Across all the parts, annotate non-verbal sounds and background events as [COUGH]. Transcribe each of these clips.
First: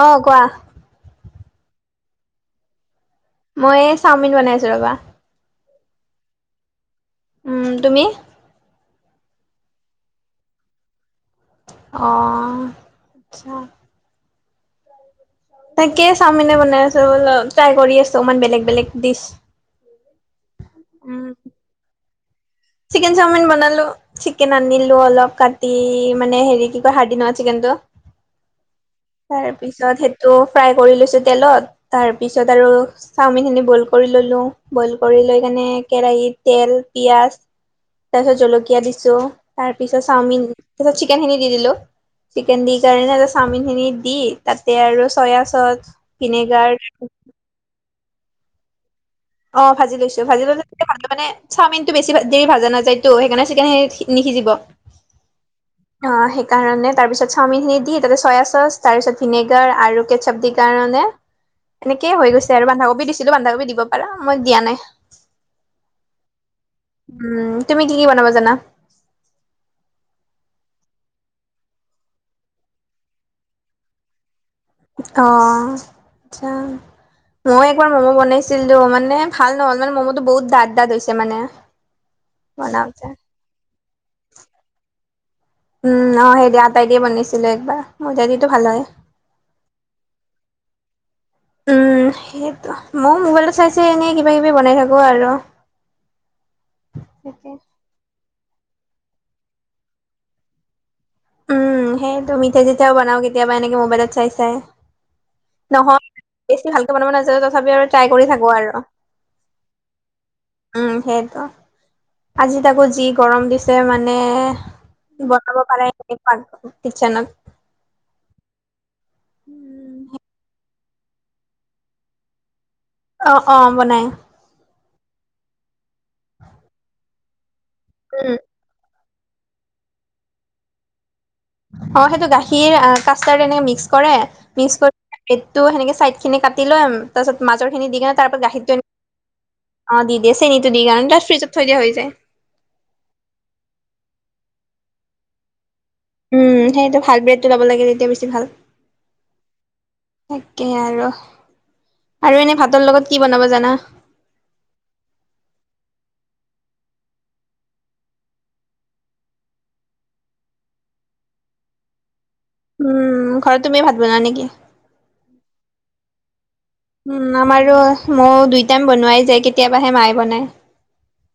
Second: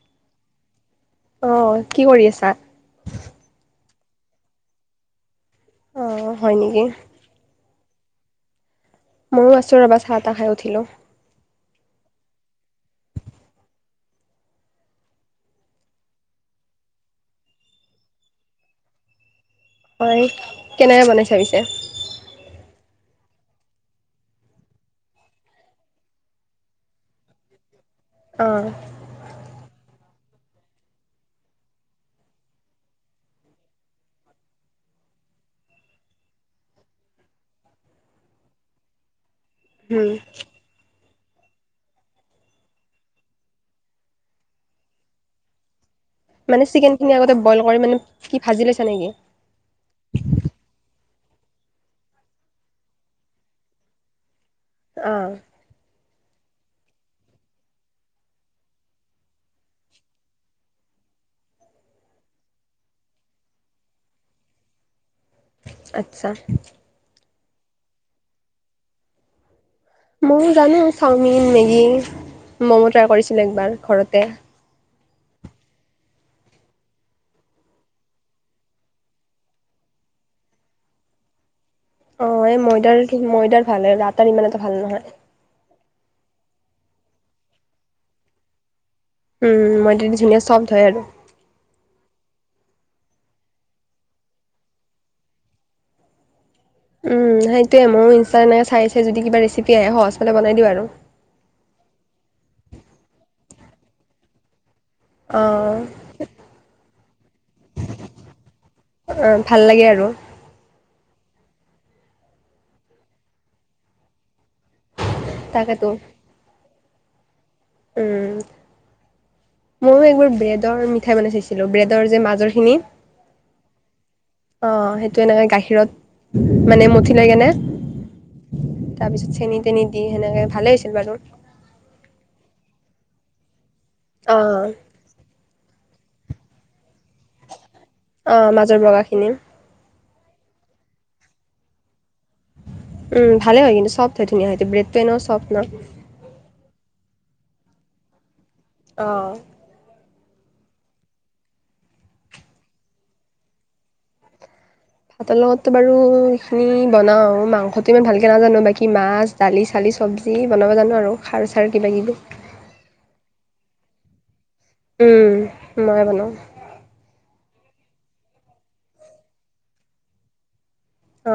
অ কোৱা? অ কি কৰি আছা? মই এ চাওমিন বনাইছো ৰবা। অ হয় নেকি। উম তুমি? মইয়ো আচো ৰবা চাহ তা খাই উঠিলোঁ। অ' আচ্ছা। তাকে চাওমিনে বনাই আছো ট্ৰাই কৰি আছো মান বেলেগ বেলেগ ডিচ। হয় কেনেকে বনাইছা পিছে? চিকেন চাওমিন বনালো। চিকেন আনিলো অলপ কাটি মানে হেৰি কি কয় হাৰ্দি নহোৱা চিকেনটো। অ তাৰপিছত সেট টো ফ্ৰাই কৰি লৈছোঁ তেলত তাৰপিছত আৰু চাওমিনখিনি বইল কৰি ললোঁ বইল কৰি লৈ কেনে কেৰাহিত তেল, পিয়াজ তাৰ পিছত জলকীয়া দিছোঁ, তাৰপিছত উম চাওমিন, তাৰপিছত চিকেন খিনি দি দিলোঁ। চিকেন দি কাৰণে চাওমিনখিনি দি তাতে আৰু চয়া চচ মানে ভিনেগাৰ চিকেনখিনি আগতে বইল কৰি মানে কি ভাজি লৈছা নেকি? অ ভাজি লৈছো ভাজি ললে [UNINTELLIGIBLE] টো মানে চাওমিনটো বেছি ভা দেৰি ভাজা নাযায়তো, সেইকাৰণে চিকেন সি নিসিজিব। অ সেই কাৰণে তাৰ পিছত চাওমিন খিনি দি তাতে চয়া চচ, তাৰ পিছত ভিনেগাৰ আৰু কেটচাপ দি কাৰণে এনেকেই হৈ গৈছে আৰু বান্ধাকবি দিছিলো, বান্ধাকবি দিব পাৰা মই দিয়া নাই। আচ্ছা। উম তুমি কি কি বনাবা জানা? ময়ও জানো চাওমিন, ‌ মেগী, ম'ম' ট্ৰাই কৰিছিলো একবাৰ ঘৰতে। অ' আচ্ছা। মই একবাৰ ম'ম' বনাইছিলো মানে ভাল নহ'ল মানে ম'ম'টো বহুত ডাঠ ডাঠ হৈছে মানে। অ' এই ময়দাৰ বনাওঁতে - ময়দাৰ ভালে, আটাৰ ইমান এটা ভাল নহয়। উম অ সেই দিয়া আটাই দিয়ে বনাইছিলো একবাৰ ময়দা দি টো ভাল হয়। উম ময়দা দি ধুনীয়া ছফ্ট হয় আৰু। উম সেইটো ময়ো মোবাইলত চাই চাই এনে কিবা কিবি বনাই থাকো আৰু। [INAUDIBLE] উম সেইটোৱে, মইও ইনষ্টাত এনেকে চাই চাই যদি কিবা ৰেচিপি আহে সহজ পালে বনাই দিওঁ আৰু। উম সেইটো। মিঠাই চিঠাইও বনাও কেতিয়াবা এনেকে মোবাইলত চাই চাই। নহয় অ বেছি ভালকে বনাব নাযানো তথাপি আৰু ট্ৰাই কৰি থাকো আৰু। অ ভাল লাগে আৰু। উম সেইটো, আজি তাকো যি গৰম দিছে মানে। বনাব তাকেতো পাৰাই‌ [UNINTELLIGIBLE] কিতচেনত। উম। মইয়ো একবাৰ ব্ৰেডৰ মিঠাই বনাই চাইছিলো ব্ৰেডৰ যে মাজৰ খিনি। অ' অ' বনাই। অ' সেইটো এনেকে গাখীৰত মানে মঠি লৈ কেনে। উম। তাৰ পিছত চেনি তেনি দি সেনেকে ভালে হৈছিল বাৰু। অ' সেইটো গাখীৰ আ কাষ্টাৰ্ এনেকে মিক্স কৰে অ মিক্স কৰি ব্ৰেটটো সেনে চাইড খিনি কাটি লৈ তাৰপিছত মাজৰখিনি দি কিনে তাৰ অ ওপৰত মাজৰ গাখীৰটো বগাখিনি অ দি দিয়ে চেনীটো দি কাৰণ তাত ফ্ৰিজত থৈ দিয়া হৈ যায়। উম, ভালে হয় কিন্তু ছফ্ট হয় ধুনীয়া হয় ত ব্ৰেডটো এনেও ছফ্ট ন'। উম, সেইটো ভাল ব্ৰেডটো পাব লাগে, তেতিয়া বেছি ভাল। অ'। তাকে আৰু। আৰু এনে ভাতৰ লগত কি বনাব জানা? ভাতৰ লগত তো বাৰু ইখিনি বনাও মাংসতো ইমান ভালকে নাজানো বাকি মাছ দালি চালি চব্জি বনাব জানো আৰু খাৰ চাৰ কিবাকিবি। উম, ঘৰত তুমিয়ে ভাত বনোৱা নেকি? উম, ময়ে বনাও। উম আমাৰো ময়ো দুই টাইম বনোৱাই যায় কেতিয়াবাহে মায়ে বনায়। অ।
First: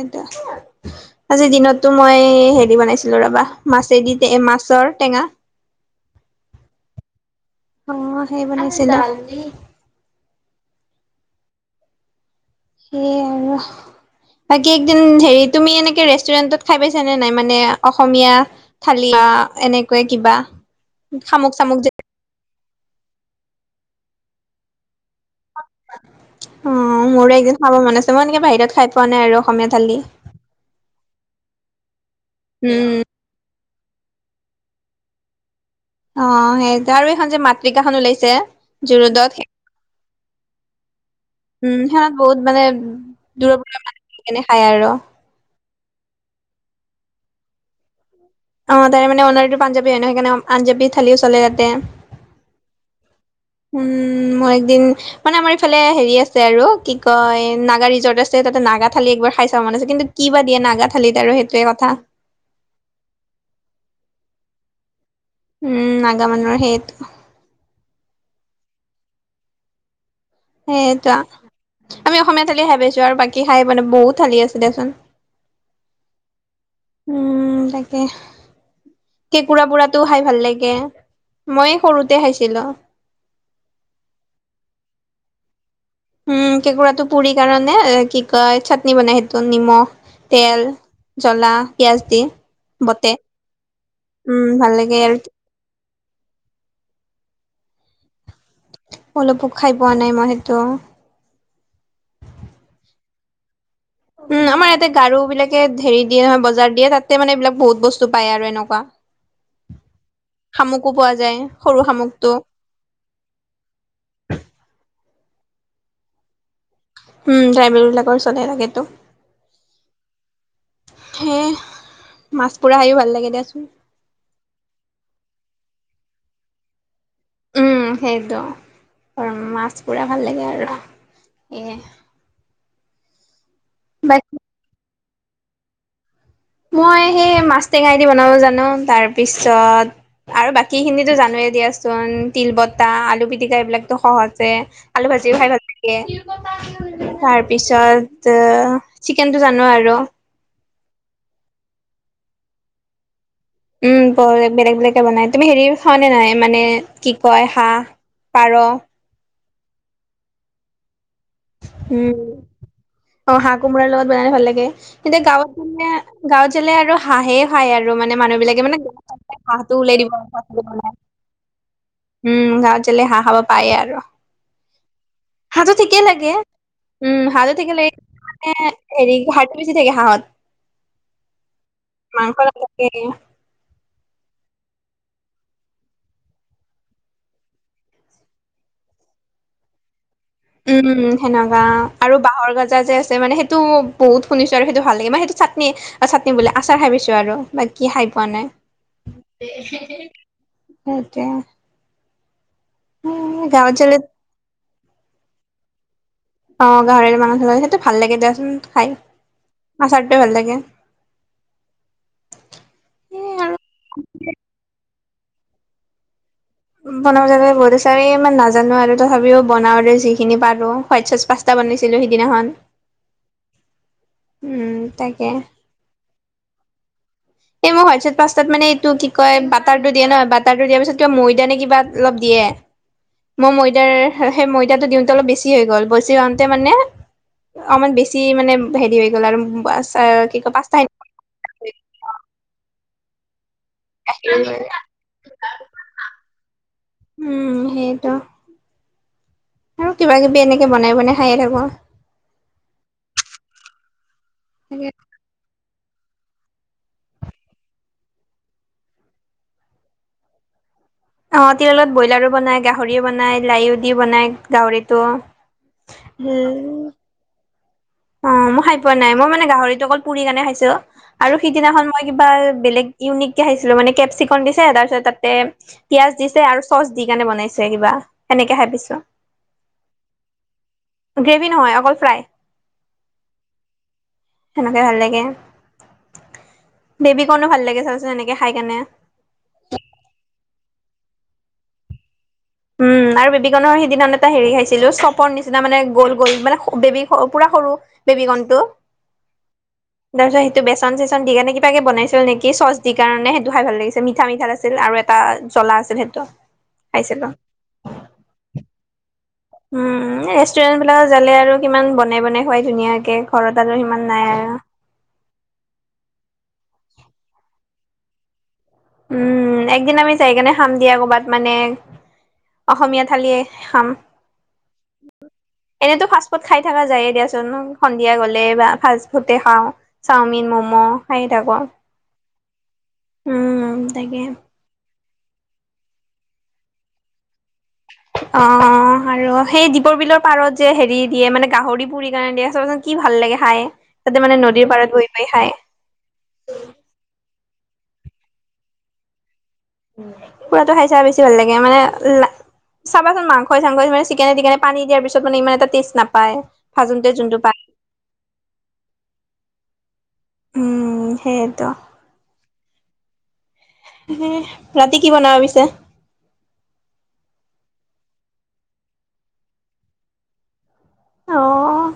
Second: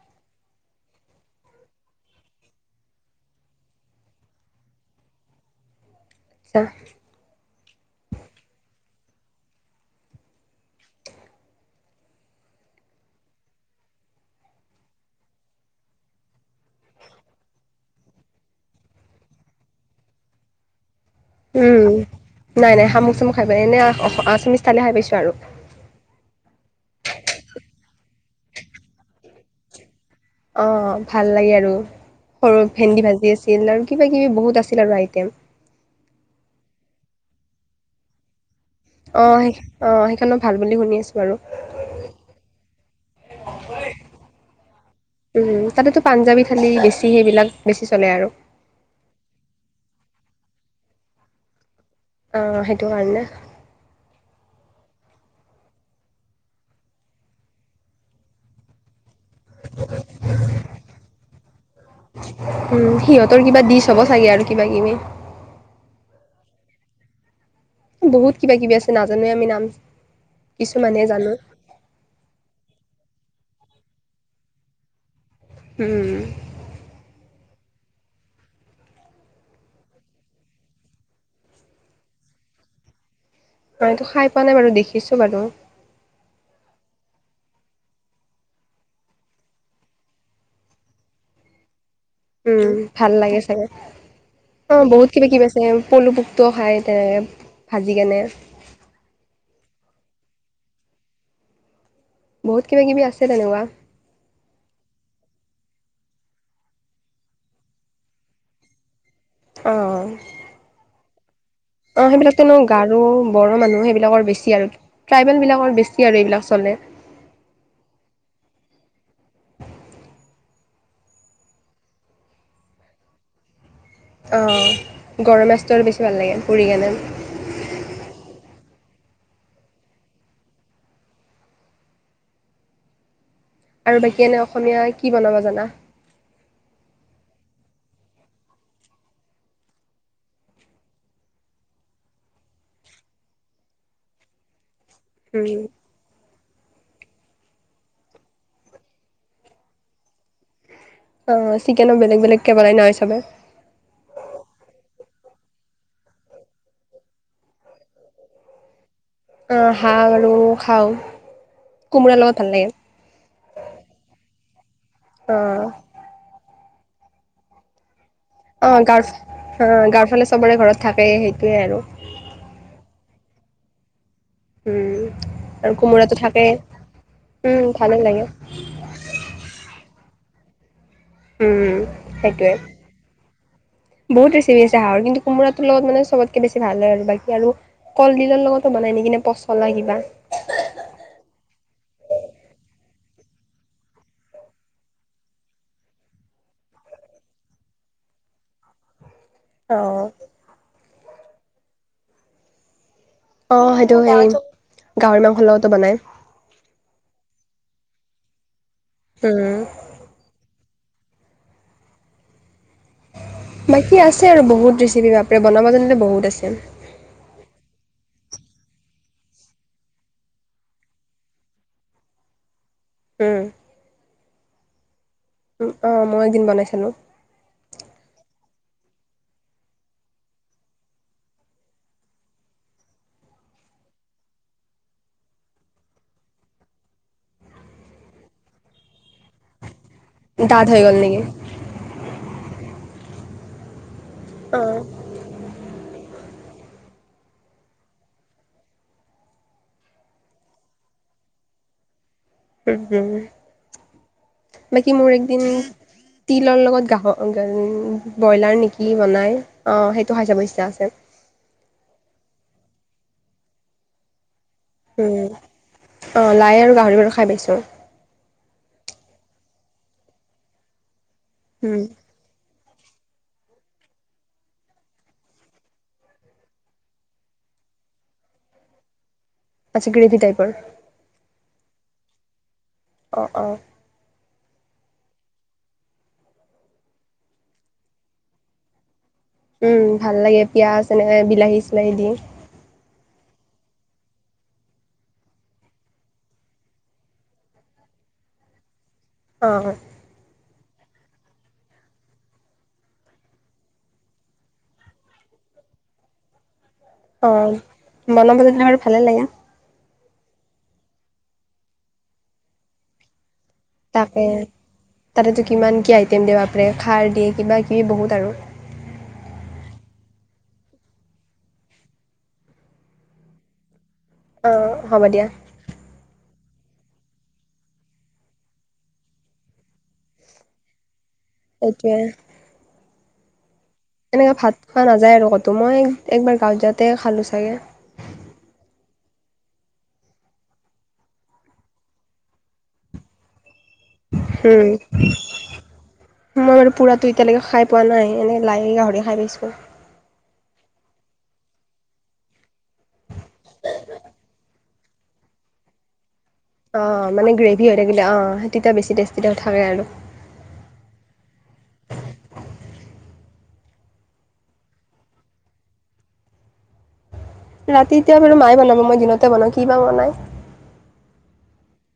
এইটো, আজি দিনতটো মই হেৰি বনাইছিলো ৰবা মাছেদি টে মাছ। জৰ টেঙা। আচ্ছা। অ হেৰি বনাইছিলো সেইয়াই আৰু। বাকী একদিন হেৰি তুমি এনেকে ৰেষ্টুৰেন্টত খাই পাইছ নে নাই মানে অসমীয়া থালি বা এনেকুৱা কিবা? [INAUDIBLE] শামুক চামুক যে। উম নাই নাই শামুক চামুক খাই নাই পোৱা, এনে অখ আছামিছ থালি খাই পাইছো। অ মোৰো একদিন খাব মন আছে। মই এনেকে বাহিৰত খাই পোৱা নাই আৰু অসমীয়া থালি। অঁ ভাল লাগে আৰু। সৰু উম ভেন্দি ভাজি আছিল আৰু কিবা কিবি বহুত আছিল আৰু আইটেম। অ সেই আৰু এইখন যে মাতৃকাখন ওলাইছে? অ জুৰোডত সেই অ সেইখন মই ভাল বুলি শুনি আছো। উম সেইখনত বহুত মানে দূৰৰ মানুহ আহি কেনে খায় আৰু। পাঞ্জাৱী থালী বেছি সেইবিলাক বেছি চলে আৰু। অ তাৰে মানে অনাৰটো পাঞ্জাবী হয় ন সেইকাৰণে পাঞ্জাবী থালিয়ে চলে তাতে। অ সেইটো কাৰণে। উম মোৰ একদিন মানে আমাৰ ইফালে হেৰি আছে আৰু কি কয় নাগা ৰিজৰ্ট আছে তাতে নাগা- থালি একবাৰ খাই চাব মন আছে, কিন্তু কি বা দিয়ে নাগা থালিত আৰু সেইটোৱে কথা। উম, সিহঁতৰ কিবা ডিচ হ'ব চাগে আৰু কিবা কিবি। উম নাগা মানুহৰ সেইটো। বহুত কিবা কিবি আছে নাজানোৱেই আমি নাম। কিছুমানহে সেইটোৱা। জানো আমি অসমীয়া থালি খাই পাইছো আৰু বাকী খাইয়ে পোৱা নাই বহুত থালি আছে দেচোন। উম। উম তাকে। কেঁকুৰা পুৰাটো খাই ভাল লাগে, মই সৰুতে খাইছিলো। মই সেইটো খাই পোৱা নাই বাৰু দেখিছো বাৰু। উম কেঁকোৰাটো পুৰি কাৰণে কি কয় চাটনি বনাই সেইটো নিমখ তেল, জ্বলা। পিয়াজ দি উম বতে ভাল লাগে চাগে। উম ভাল অ লাগে বহুত আৰু কিবা কিবি আছে। পলু পোকটোও খায় তে ভাজি কেনে। পলো পোক খাই পোৱা নাই মই সেইটো। বহুত কিবা কিবি আছে তেনেকুৱা। উম আমাৰ ইয়াতে গাৰো বিলাকে হেৰি দিয়ে নহয় বজাৰ দিয়ে তাতে মানে এইবিলাক বহুত বস্তু পায় আৰু এনেকুৱা। অহ। শামুকো পোৱা যায় সৰু অ শামুকটো সেইবিলাকতো নো গাৰো, বড়ো মানুহ সেইবিলাকৰ বেছি আৰু। ট্ৰাইবেল বিলাকৰ বেছি আৰু এই বিলাক। উম ট্ৰাইবেল বিলাকৰ চলে থাকে তো। সেই মাছ পুৰা খাইয়ো ভাল লাগে দিয়াচোন। অ গৰৈ মাছটো আৰু বেছি ভাল লাগে পুৰি কেনে। উম সেইটো, আৰু মাছ পুৰা ভাল লাগে আৰু। এ আৰু বাকী এনে অসমীয়া কি বনাব জানা? মই সেই মাছ টেঙাই দি বনাব জানো তাৰপিছত আৰু বাকী খিনিতো জানোৱে। দিয়াচোন। তিল বতাহ, আলু পিটিকা এইবিলাকতো সহজে। আলু ভাজি খাইয়ো ভাল উম লাগে। তাৰ পিছত চিকেনটো জানো আৰু। অঁ চিকেনো বেলেগ বেলেগকে বনাই নহয় চবে। উম ব বেলেগ বেলেগকে বনাই। তুমি হেৰি খোৱা নে নাই মানে কি কয় হাঁহ পাৰ? আহ হাঁহ বাৰু খাওঁ। কোমোৰাৰ উম লগত ভাল লাগে অ হাঁহ কোমোৰাৰ লগত বনালে ভাল লাগে। কিন্তু অ গাঁৱত জালে গাঁৱত জালে আৰু হাঁহে খাই আৰু মানে মানুহ বিলাকে অ মানে গ গাঁৱৰ অ হাঁহটো উলাই গাঁৱৰ দিব ফালে চবৰে আৰু ঘৰত বনাই থাকে সেইটোৱে আৰু উম গাঁৱ জাললে হাঁহ খাব পাই আৰু উম হাঁহটো আৰু ঠিকেই কোমোৰাটো লাগে থাকে। উম হালদি কিলে ভালে লাগে মানে হেৰি হাৰ্ডি বে ছি থাকে হাঁহত উম মাংস সেইটোৱে। নাথাকে বহুত ৰেচিপি আছে হাঁহৰ কিন্তু কোমোৰাটোৰ লগত মানে চবতকে বেছি ভাল হয় আৰু বাকী আৰু কলডিলৰ লগতো বন- আনি কিনে পচলা কিবা উম সেনেকা আৰু বাঁহৰ গাজা যে আছে মানে সেইটো বহুত শুনিছো আৰু সেইটো ভাল লাগে মই সেইটো চাটনি অ চাটনি বোলে আচাৰ খাই পিছো আৰু বাকি খাই পোৱা নাই। [UNINTELLIGIBLE] অ', হেতুয়ে অ সেইটো হেই গাহৰি মাংসৰ লগতো বনাই। অ গাহৰিৰ মানুহে সেইটো ভাল লাগে দিয়াচোন খাই, উম। আচাৰটোৱে ভাল লাগে। সেই আৰু বাকী আছে আৰু বহুত ৰেচিপি বাপৰে বনাব জানিলে বহুত আছে। বনাব যানিলে বহুত আছে। তাৰে ইমান নাজানো আৰু তথাপিও বনাওঁতে যিখিনি পাৰোঁ হোৱাইট চচ পাস্তা বনাইছিলোঁ সিদিনাখন। উম উম তাকে উ অ মই এদিন বনাইছিলো। এই মোক হোৱাইট চচ পাঁচটাত মানে এইটো কি কয় বাটাৰটো দিয়ে ন বাটাৰটো দিয়াৰ পিছত কিবা ময়দা নে কিবা অলপ দিয়ে। দিয়ে মই ময়দাৰ সেই ময়দাটো দিওঁতে অলপ বেছি হৈ গ'ল বেছি হওতে মানে অমান বেছি মানে হেৰি হৈ গ'ল আৰু আচাৰ কি কৈ ডাঠ পাঁচটা হৈ গ'ল নেকি? উম সেইটো আৰু কিবা কিবি এনেকে বনাই বনাই খায়ে থাকো। উম উম বাকি মোৰ এইকেইদিন তিলৰ লগত গাহ ব্ৰইলাৰ নেকি বনাই সেইটো খাই চাব ইটচা আছে। অ তিললত ব্ৰইলাৰো বনাই গাহৰিও বনাই লাইও দি বনাই গাঁহৰিটো উম। অ', হ। লাই আৰু গাহৰি বাৰু খাই পাইছোঁ। অ মই খাই পোৱা নাই মই মানে গাহৰি টো অকল পুৰি কেনে খাইছো আৰু উম। সিদিনাখন মই কিবা বেলেগ। ইউনিক কে খাইছিলো মানে কেপচিকম দিছে তাৰপিছত তাতে পিয়াজ দিছে আৰু চচ দি কেনে বনাইছো কিবা সেনেকে ভাবিছো। আচ্ছা গ্ৰেভিভি টাইপৰ প্ৰায়। অঁ অঁ সেনেকে ভাল লাগে বেবী কণো ভাল লাগে চাওচোন এনেকে খাই কেনে। পিঁয়াজ এনেকৈ বিলাহী চিলাহী দি উম আৰু বেবীকনৰ সিদিনাখন এটা হেৰি খাইছিলো, চপৰ নিচিনা মানে গ'ল গ'ল মানে বেবী পুৰা। সৰু বেবী কনটো। অ টো বেচন চেচন দি কাৰণে কিবাকে বনাইছিল নেকি চচ দি কাৰণে সেইটো খাই ভাল লাগিছে মিঠা মঠা আছিল আৰু এটা। জ্বলা আছিল সেইটো খাইছিলো। বনাব জানিলে টো ভালে লাগে। উম ৰেষ্টুৰেণ্টবিলাকত জালে আৰু কিমান বনাই বনাই খোৱাই ধুনীয়াকে। ঘৰত আৰু সিমান নাই তাকে। আৰু। তাতেতো কিমান কি আইটেম দিয়ে য়ে, খাৰ দিয়ে, কিবাকিবি বহুত আৰু উম, একদিন আমি যাই কেনে খাম দিয়া‌ কৰ'বাত মানে অসমীয়া থালিয়ে খাম। অ' হ'ব দিয়া। ক'ত খাই থাকা যায়ে দিয়াচোন। সন্ধিয়া গ'লে, বা ফাষ্টফুতে খাওঁ, চাওমিন, ম'ম' হাঁহি থাকোঁ। এইটোৱে উম। এনেকে ভাত খোৱা নাযায় আৰু ক'তো। মই একবাৰ গাঁৱত যাওঁতে খালোঁ চাগে। অ' আৰু সেই দীপৰ বিলৰ পাৰত যে হেৰি দিয়ে, মানে গাহৰি পুৰি কেনে দিয়ে। চাবাচোন কি ভাল লাগে খাই। তাতে উম। মানে নদীৰ মই পাৰত বহি বাৰু বহি খাই পুৰাতো এতিয়ালৈকে খাই পোৱা নাই এনেই লাই গাহৰি খাই পাইছো। পুৰাতো খাই চাই বেছি ভাল লাগে মানে চাবাচোন মাংস চাংস চিকেনে তিকেনে। পান দাৰিছতানে ই এটা টে নাপায় অ ভাজোতে মানে যোনটো পায় গ্ৰেভিী হৈ থাকিলে অ তেতিয়া বেছি থাকে আৰু উম, সেয়েটো। এনে ৰাতি কি বনাব পিছে? ৰাতি এতিয়া বাৰু মায়ে বনাব। মই দিনতে বনাওঁ। কি বা বনায়? অ'।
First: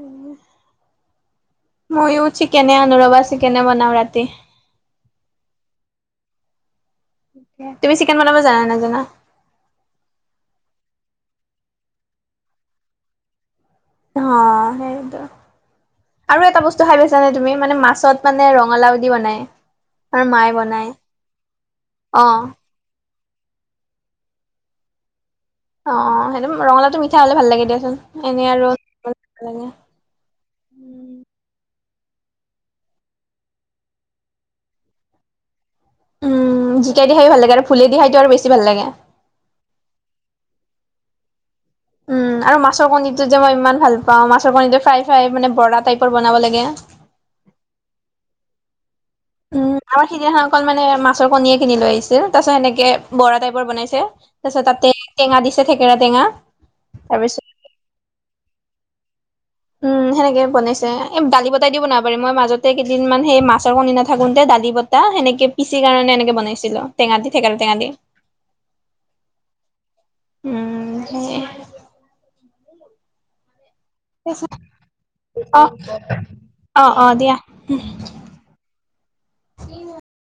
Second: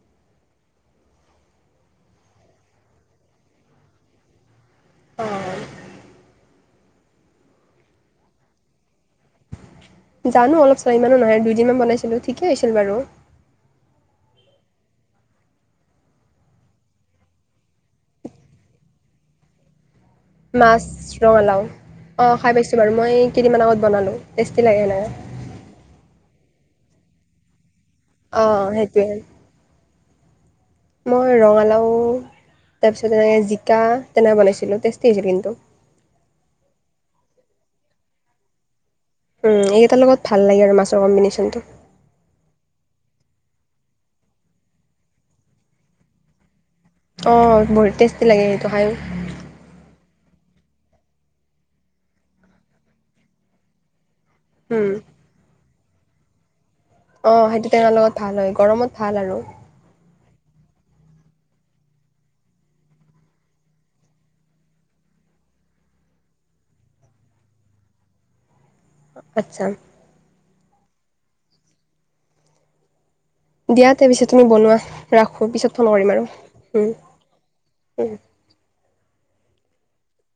উম। ময়ো চিকেনে আনোঁ ৰবা। চিকেনে বনাও ৰাতি। অ'। তুমি চিকেন বনাব জানা নে নাজানা? জানোঁ অলপ। ছয়মানো নহয়, দুইদিনমান বনাইছিলোঁ। ঠিকে হৈছিল বাৰু। অ' সেয়েটো। আৰু এটা বস্তু খাই পাইছানে তুমি? মানে মাছত মানে ৰঙালাও দি বনায়। মাছ ৰঙালাও, অ' খাই পাইছোঁ বাৰু। মই কেইদিনমান আগত বনালোঁ। টেষ্টি লাগে সেনেকে। অ' সেইটো ৰঙালাওটো মিঠা হ'লে ভাল লাগে দিয়াচোন। এনে অঁ আৰু সেইটোৱে [INAUDIBLE] লাগে মই ৰঙালাও তাৰপিছত তেনেকে জিকা, তেনেকে বনাইছিলোঁ। টেষ্টি হৈছিল কিন্তু। উম, জিকাইদি খাই ভাল লাগে আৰু ভোলেদি খাইতো আৰু বেছি ভাল লাগে। উম, এইকেইটাৰ লগত ভাল লাগে আৰু, মাছৰ কম্বিনেশ্যনটো। উম আৰু মাছৰ কণীটো যে মই ইমান ভাল পাওঁ। মাছৰ কণীটো ফ্ৰাই - ফ্ৰাই মানে ব'ৰা টাইপৰ বনাব লাগে। অ' বহুত টেষ্টি লাগে সেইটো খাই। উম। আমাৰ সিদিনাখন অকল মানে মাছৰ কণীয়ে কিনি লৈ আহিছিল। তাৰপাছত সেনেকে ব'ৰা টাইপৰ বনাইছে। তাৰপিছত উম, তাতে টেঙা দিছে, থেকেৰা টেঙা। অ' তাৰপিছত সেইটো টেঙাৰ লগত ভাল হয়, গৰমত ভাল আৰু। উম, সেনেকে বনাইছে। এই দালি বটাই দি বনাব পাৰি। মই মাজতে কেইদিনমান সেই মাছৰ কণী নাথাকোঁতে দালি বতা সেনেকে পিচি কাৰণে এনেকে বনাইছিলোঁ। টেঙা দি, থেকেৰা টেঙা দি। আচ্ছা। উম, সেয়ে। দিয়া তে পিছে। তুমি দিয়া। বনোৱা। ৰাখোঁ। অ', পিছত ফোন কৰিম আৰু। উম, অ', অ', দিয়া। উম। [INAUDIBLE] স